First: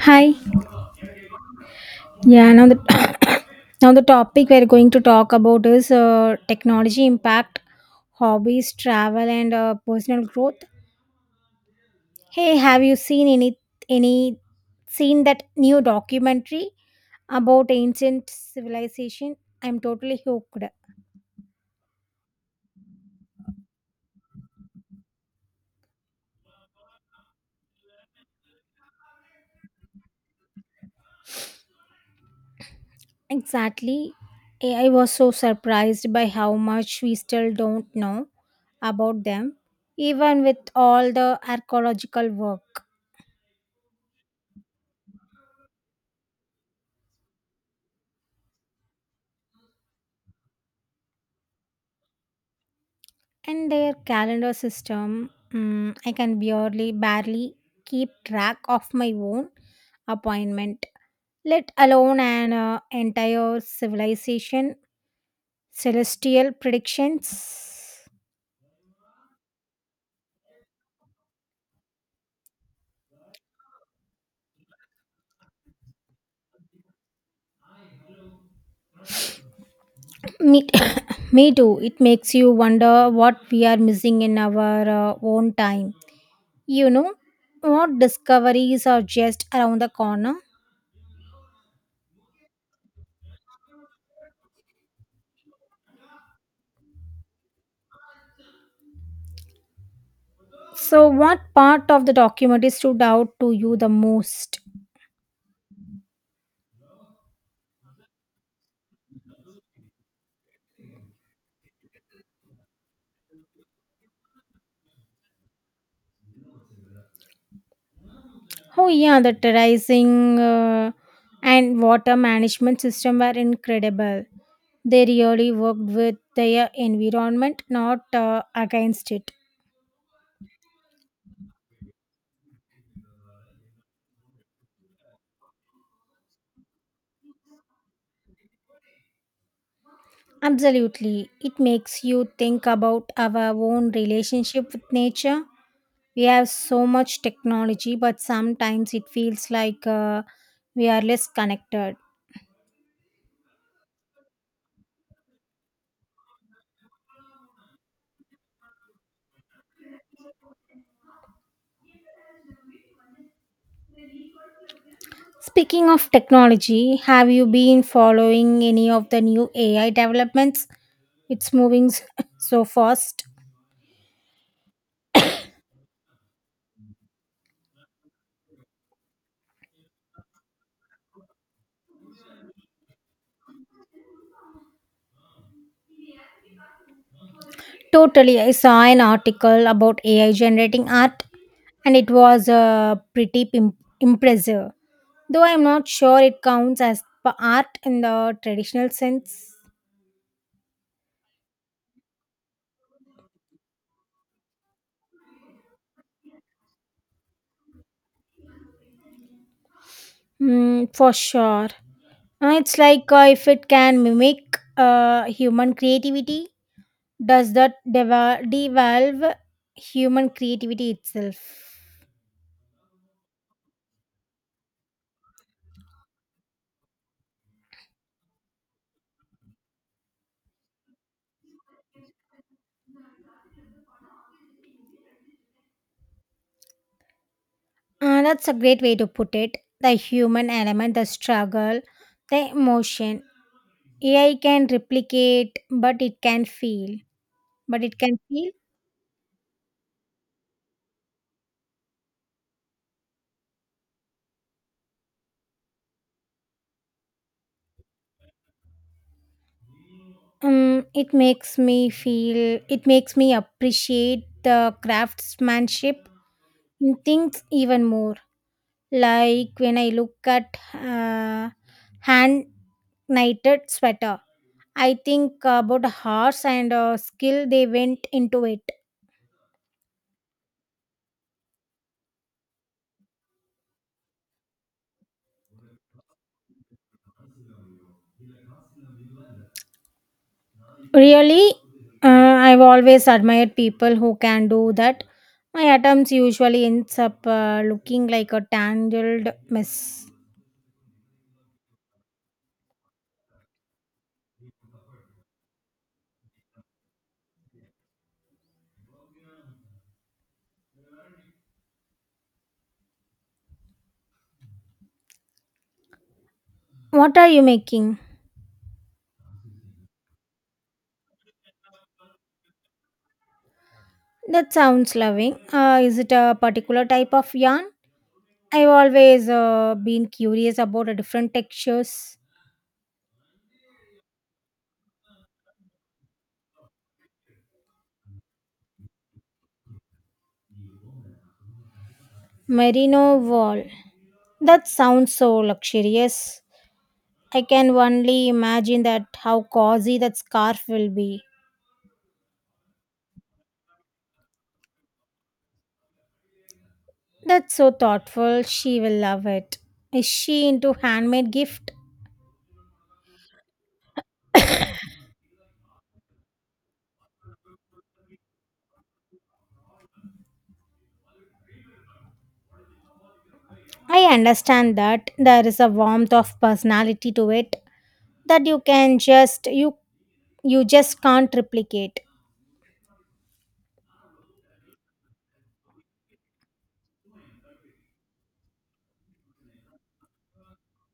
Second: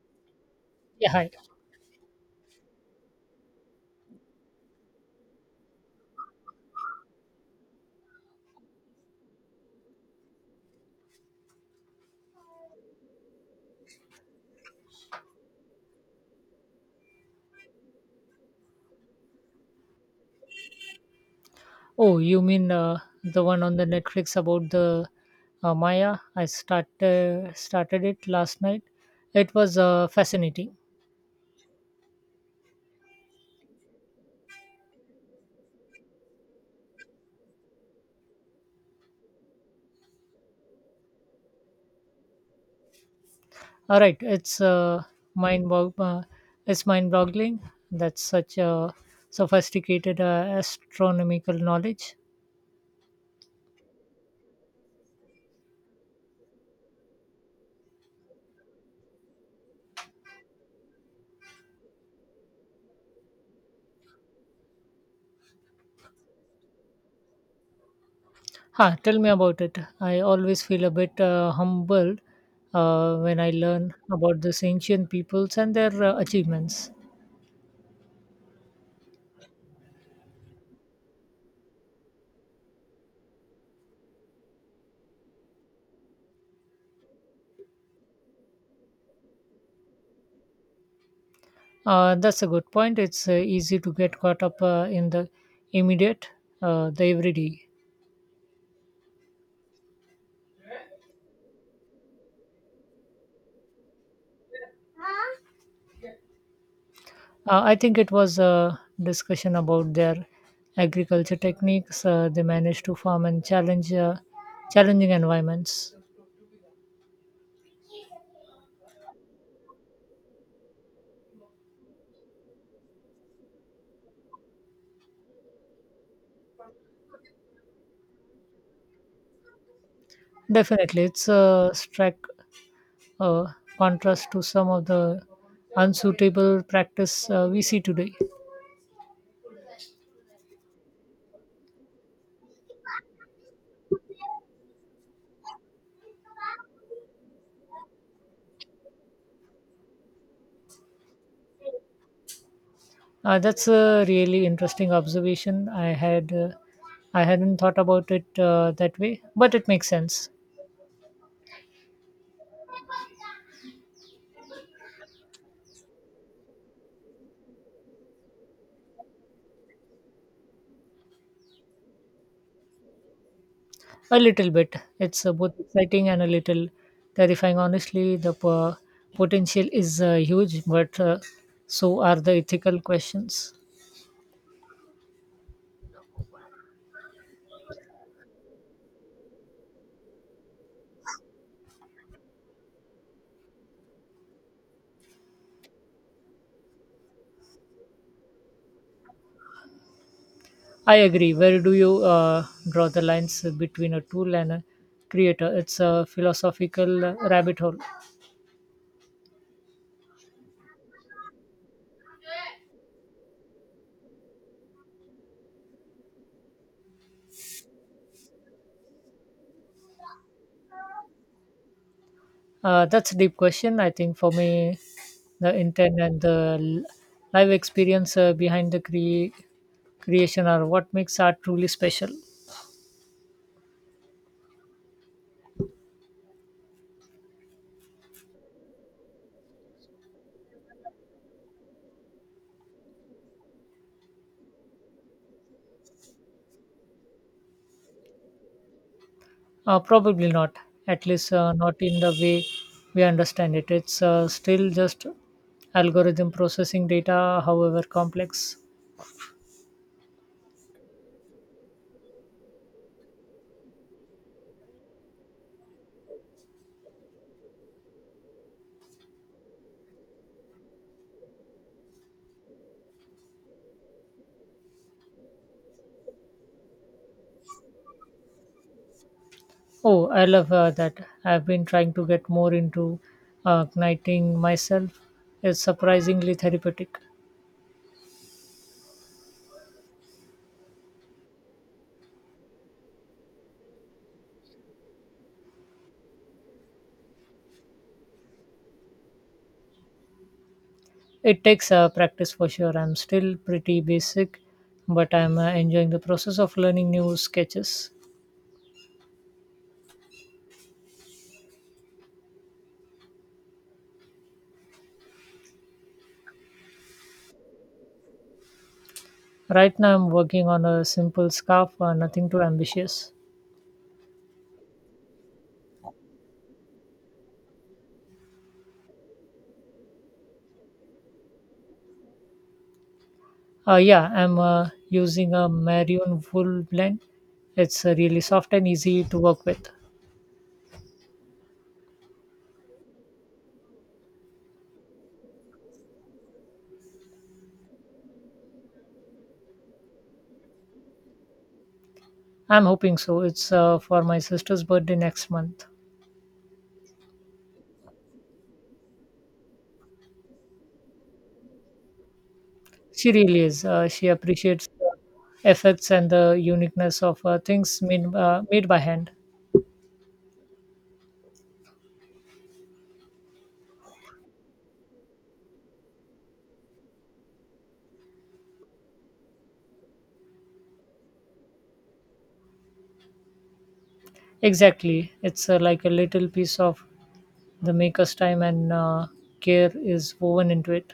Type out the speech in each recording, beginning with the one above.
Hi. Yeah, hi. Yeah, now the now the topic we're going to talk about is technology impact, hobbies, travel, and personal growth. Hey, have you seen any seen that new documentary about ancient civilization? I'm totally hooked. Oh, you mean the one on the Netflix about the Maya? I started it last night. It was fascinating. Exactly. I was so surprised by how much we still don't know about them, even with all the archaeological work. All right, it's mind bog- uh, it's mind boggling. That's such a sophisticated astronomical knowledge. And their calendar system. I can barely keep track of my own appointment, let alone an entire civilization celestial predictions. Huh, tell me about it. I always feel a bit humbled when I learn about these ancient peoples and their achievements. Me, me too it makes you wonder what we are missing in our own time you know what discoveries are just around the corner. That's a good point. It's easy to get caught up in the immediate, the everyday. So what part of the documentary stood out to you the most? I think it was a discussion about their agriculture techniques. They managed to farm and challenge challenging environments. Oh yeah, the terracing and water management system were incredible. They really worked with their environment, not against it. Definitely, it's a stark uh, contrast to some of the unsuitable practice we see today. Absolutely. It makes you think about our own relationship with nature. We have so much technology, but sometimes it feels like we are less connected. That's a really interesting observation. I hadn't thought about it that way, but it makes sense. Speaking of technology, have you been following any of the new AI developments? It's moving s- so fast. A little bit. It's both exciting and a little terrifying. Honestly, the potential is huge, but so are the ethical questions. Totally. I saw an article about AI generating art, and it was pretty impressive. Though I'm not sure it counts as art in the traditional sense. I agree. Where do you draw the lines between a tool and a creator? It's a philosophical rabbit hole. Mm, for sure. It's like if it can mimic human creativity, does that devalve human creativity itself? That's a deep question. I think for me, the intent and the live experience behind the creation are what makes art truly special. That's a great way to put it. The human element, the struggle, the emotion. AI can replicate, but it can feel. But it can feel. Probably not, at least not in the way we understand it. It's still just algorithm processing data, however complex. It makes me feel. It makes me appreciate the craftsmanship in things even more. Like when I look at hand knitted sweater, I think about horse and skill they went into it. Oh, I love that. I've been trying to get more into igniting myself. It's surprisingly therapeutic. Really, uh, I've always admired people who can do that. My attempts usually ends up looking like a tangled mess. It takes practice for sure. I'm still pretty basic, but I'm enjoying the process of learning new sketches. What are you making? Right now, I'm working on a simple scarf, nothing too ambitious. That sounds loving. Is it a particular type of yarn? I've always been curious about the different textures. Yeah, I'm using a maroon wool blend. It's really soft and easy to work with. Merino wool. That sounds so luxurious. I can only imagine that how cozy that scarf will be. I'm hoping so. It's for my sister's birthday next month. That's so thoughtful. She will love it. Is she into handmade gift? She really is. She appreciates the effects and the uniqueness of things made, made by hand. I understand that there is a warmth of personality to it that you just can't replicate. Exactly. It's like a little piece of the maker's time and care is woven into it.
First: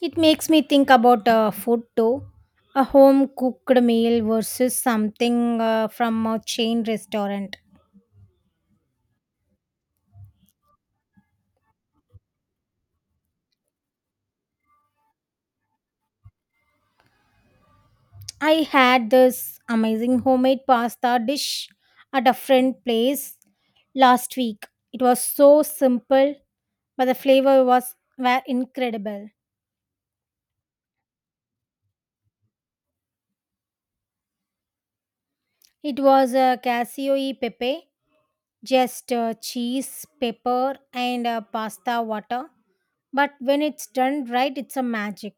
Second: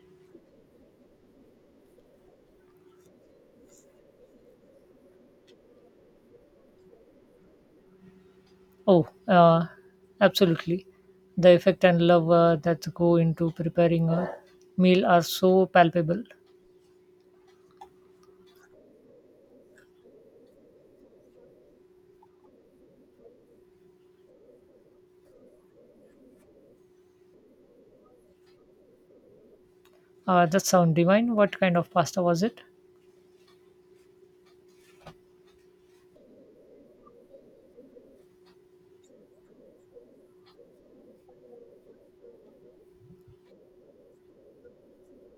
It makes me think about food too. A home cooked meal versus something from a chain restaurant. Oh, absolutely. The effect and love that go into preparing a meal are so palpable. I had this amazing homemade pasta dish at a friend place last week. It was so simple, but the flavor was were incredible. That sound divine. What kind of pasta was it? It was a casio e pepe, just cheese, pepper, and pasta water. But when it's done right, it's a magic.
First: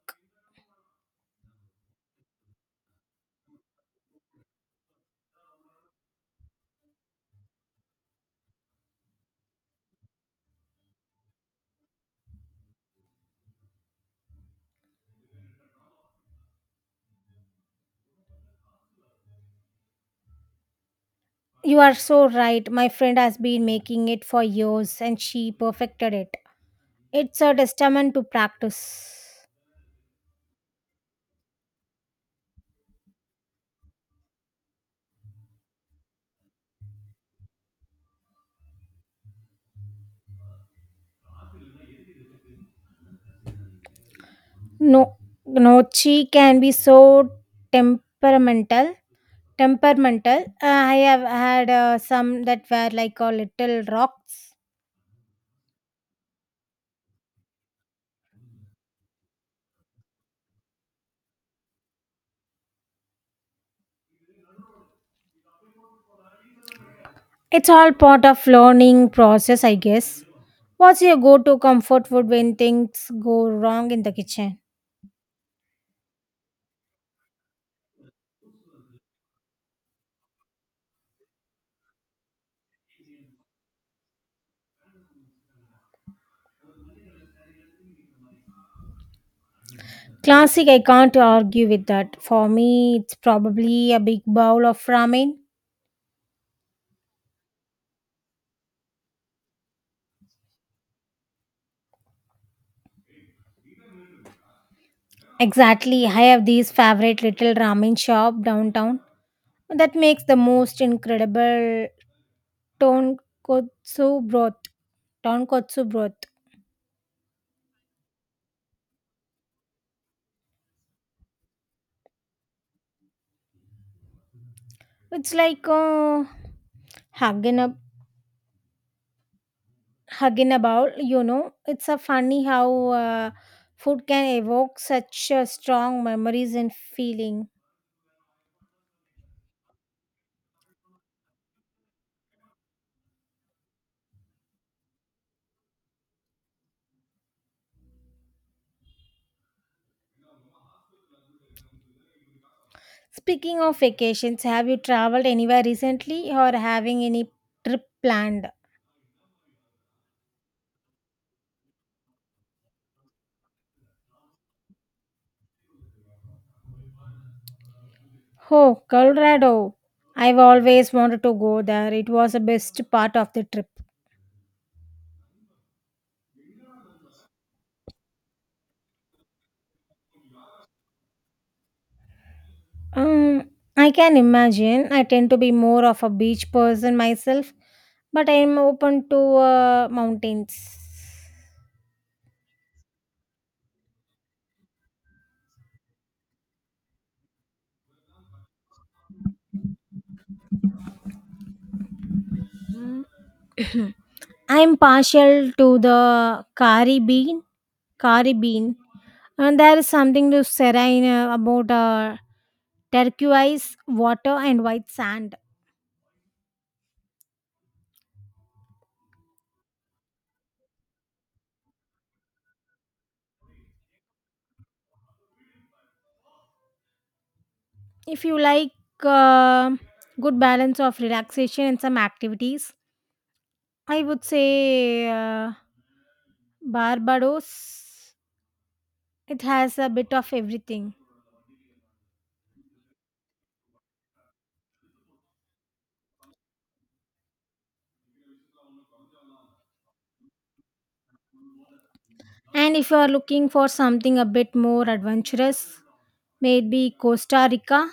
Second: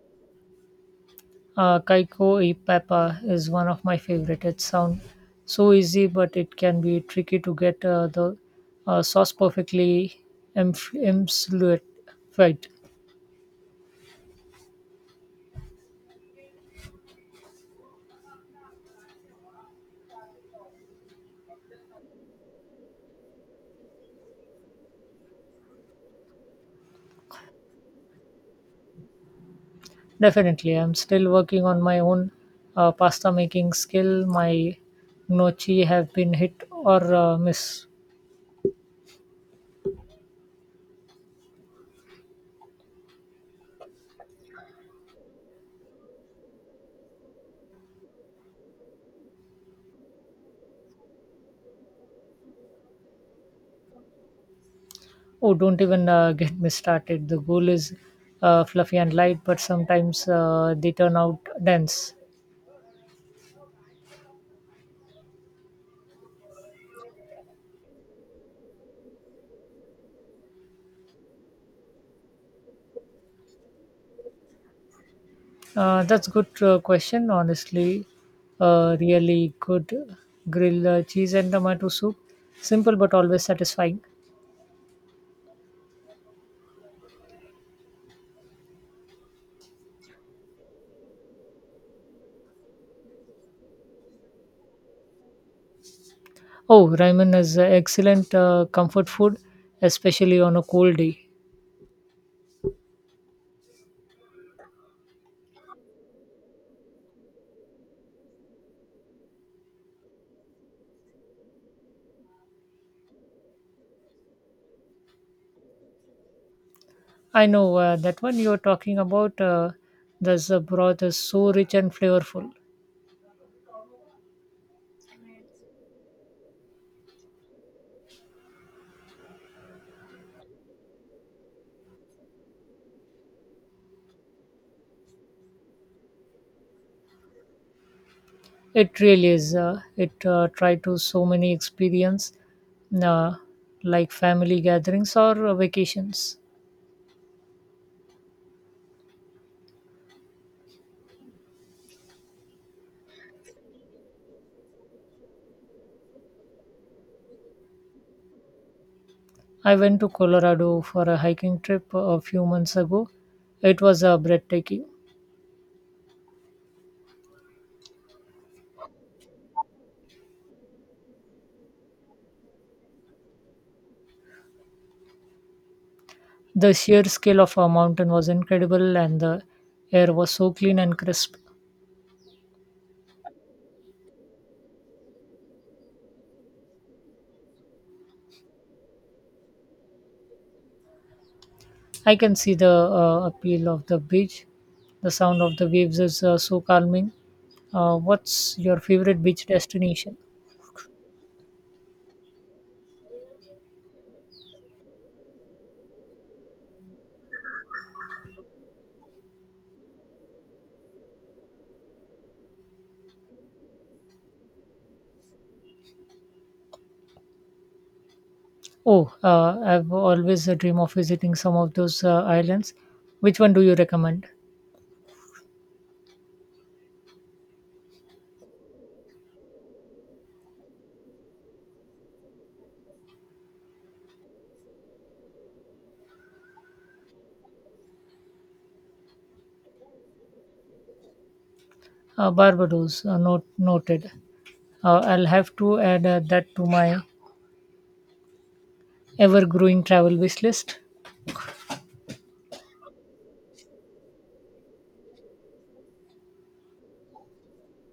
Kaiko e Papa is one of my favorite. It sounds so easy, but it can be tricky to get the sauce perfectly emulsified. You are so right. My friend has been making it for years, and she perfected it. It's a testament to practice. Definitely, I'm still working on my own pasta making skill. My gnocchi have been hit or miss. No, Nochi can be so temperamental. Temperamental. I have had some that were like a little rocks. Oh, don't even get me started. The goal is fluffy and light, but sometimes they turn out dense. It's all part of learning process, I guess. What's your go-to comfort food when things go wrong in the kitchen? That's good question, honestly. Really good grilled cheese and tomato soup. Simple but always satisfying. Classic, I can't argue with that. For me, it's probably a big bowl of ramen. Oh, ramen is excellent comfort food, especially on a cold day. Exactly, I have these favorite little ramen shop downtown that makes the most incredible tonkotsu broth tonkotsu broth. I know that one you're talking about. The broth is so rich and flavorful. It's like hugging up hugging about, it's a funny how uh, food can evoke such strong memories and feeling. It really is. It tried to so many experience, uh, like family gatherings or vacations. Speaking of vacations, have you traveled anywhere recently or having any trip planned? I went to Colorado for a hiking trip a few months ago. It was breathtaking. Oh, Colorado, I've always wanted to go there. It was the best part of the trip. The sheer scale of our mountain was incredible, and the air was so clean and crisp. Um, I can imagine. I tend to be more of a beach person myself, but I am open to mountains. I can see the appeal of the beach. The sound of the waves is so calming. What's your favorite beach destination? I am partial to the kari bean. Kari bean. And there is something to serene about turquoise water and white sand. Oh, I've always a dream of visiting some of those islands. Which one do you recommend? If you like uh, good balance of relaxation and some activities, I would say Barbados. It has a bit of everything. Barbados, not noted. I'll have to add that to my ever-growing travel wish list. And if you are looking for something a bit more adventurous, maybe Costa Rica.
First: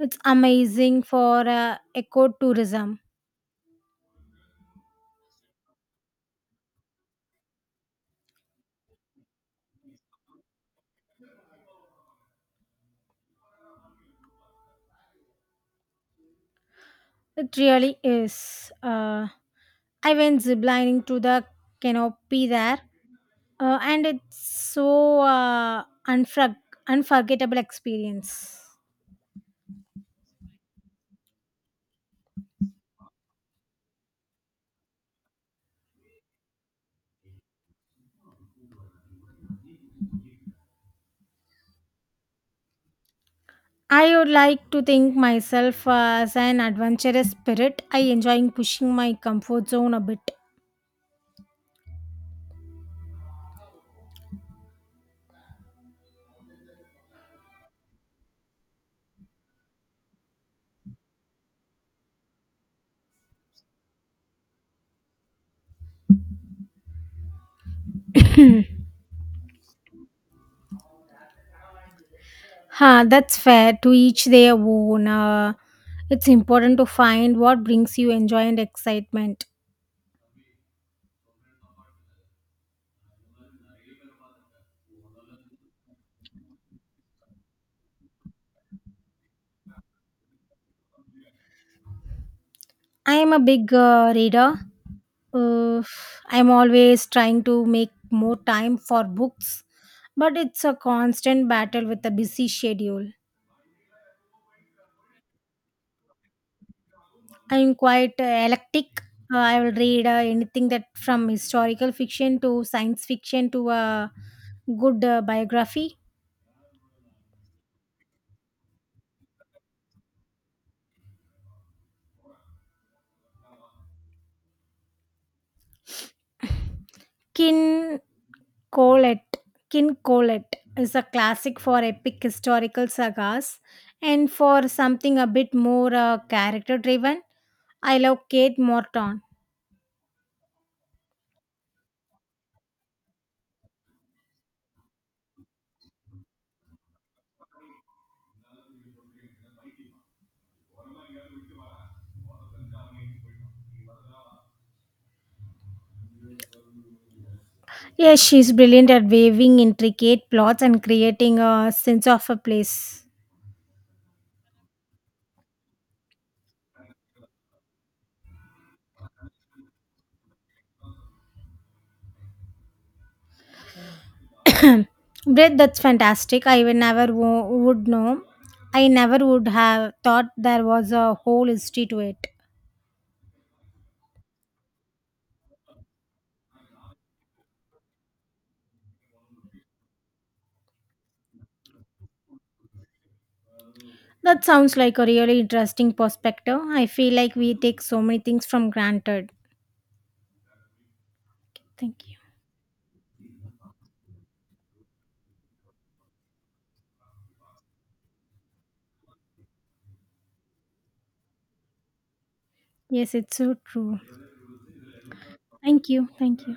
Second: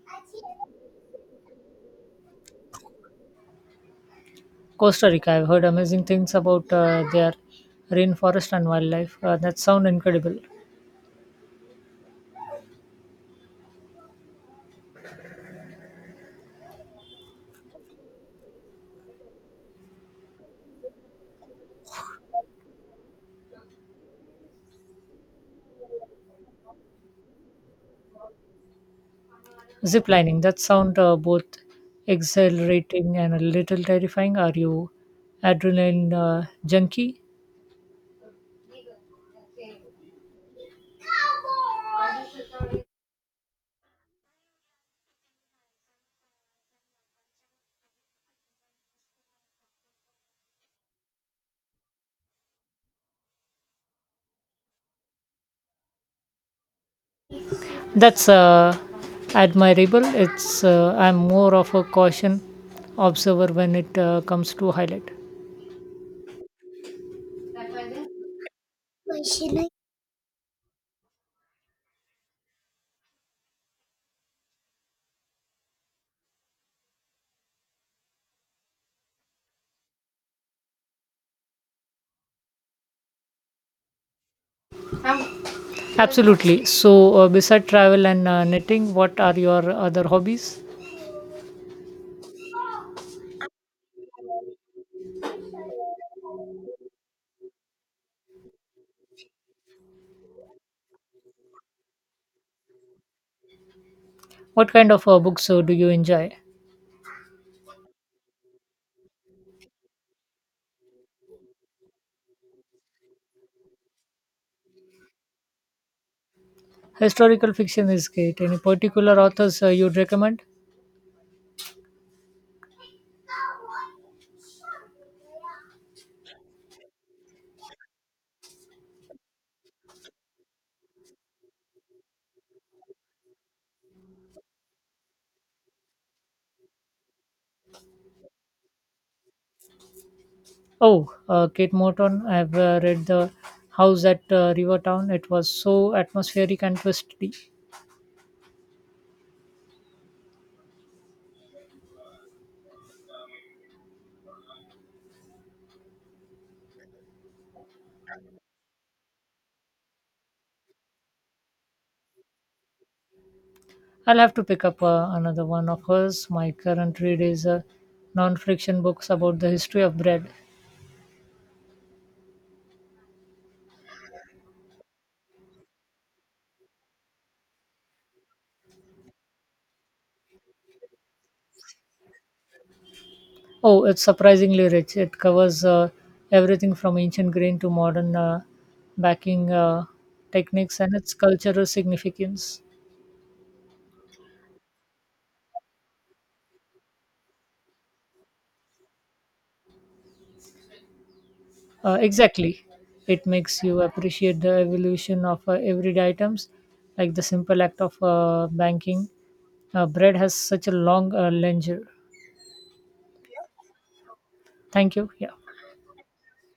It's amazing for ecotourism. Costa Rica, I've heard amazing things about their rainforest and wildlife. That sound incredible. It really is. I went ziplining to the canopy there, and it's so unforgettable experience. Zip lining, that sound both exhilarating and a little terrifying. Are you adrenaline junkie? I would like to think myself as an adventurous spirit. I enjoy pushing my comfort zone a bit. That's admirable. It's I'm more of a caution observer when it comes to highlight. Huh, that's fair, to each their own. It's important to find what brings you joy and excitement. Absolutely. So, beside travel and knitting, what are your other hobbies? I am a big reader. Uh, I'm always trying to make more time for books, but it's a constant battle with a busy schedule. What kind of books do you enjoy? I'm quite eclectic. I will read anything that from historical fiction to science fiction to a good biography. Historical fiction is great. Any particular authors you'd recommend? Kin Colette, King Colette, is a classic for epic historical sagas, and for something a bit more character driven. I love Kate Morton. Oh, Kate Morton. I've read The House at Rivertown. It was so atmospheric and twisty. Yes, she's brilliant at weaving intricate plots and creating a sense of a place. I'll have to pick up another one of hers. My current read is a non-fiction books about the history of bread. Bread, that's fantastic. I would never would know. I never would have thought there was a whole history to it. Oh, it's surprisingly rich. It covers everything from ancient grain to modern baking techniques and its cultural significance. That sounds like a really interesting perspective. I feel like we take so many things from granted. Uh, Thank you. exactly. It makes you appreciate the evolution of everyday items, like the simple act of banking. Bread has such a long lineage. Yes, it's so true. Thank you. Yeah. Thank you. Thank you.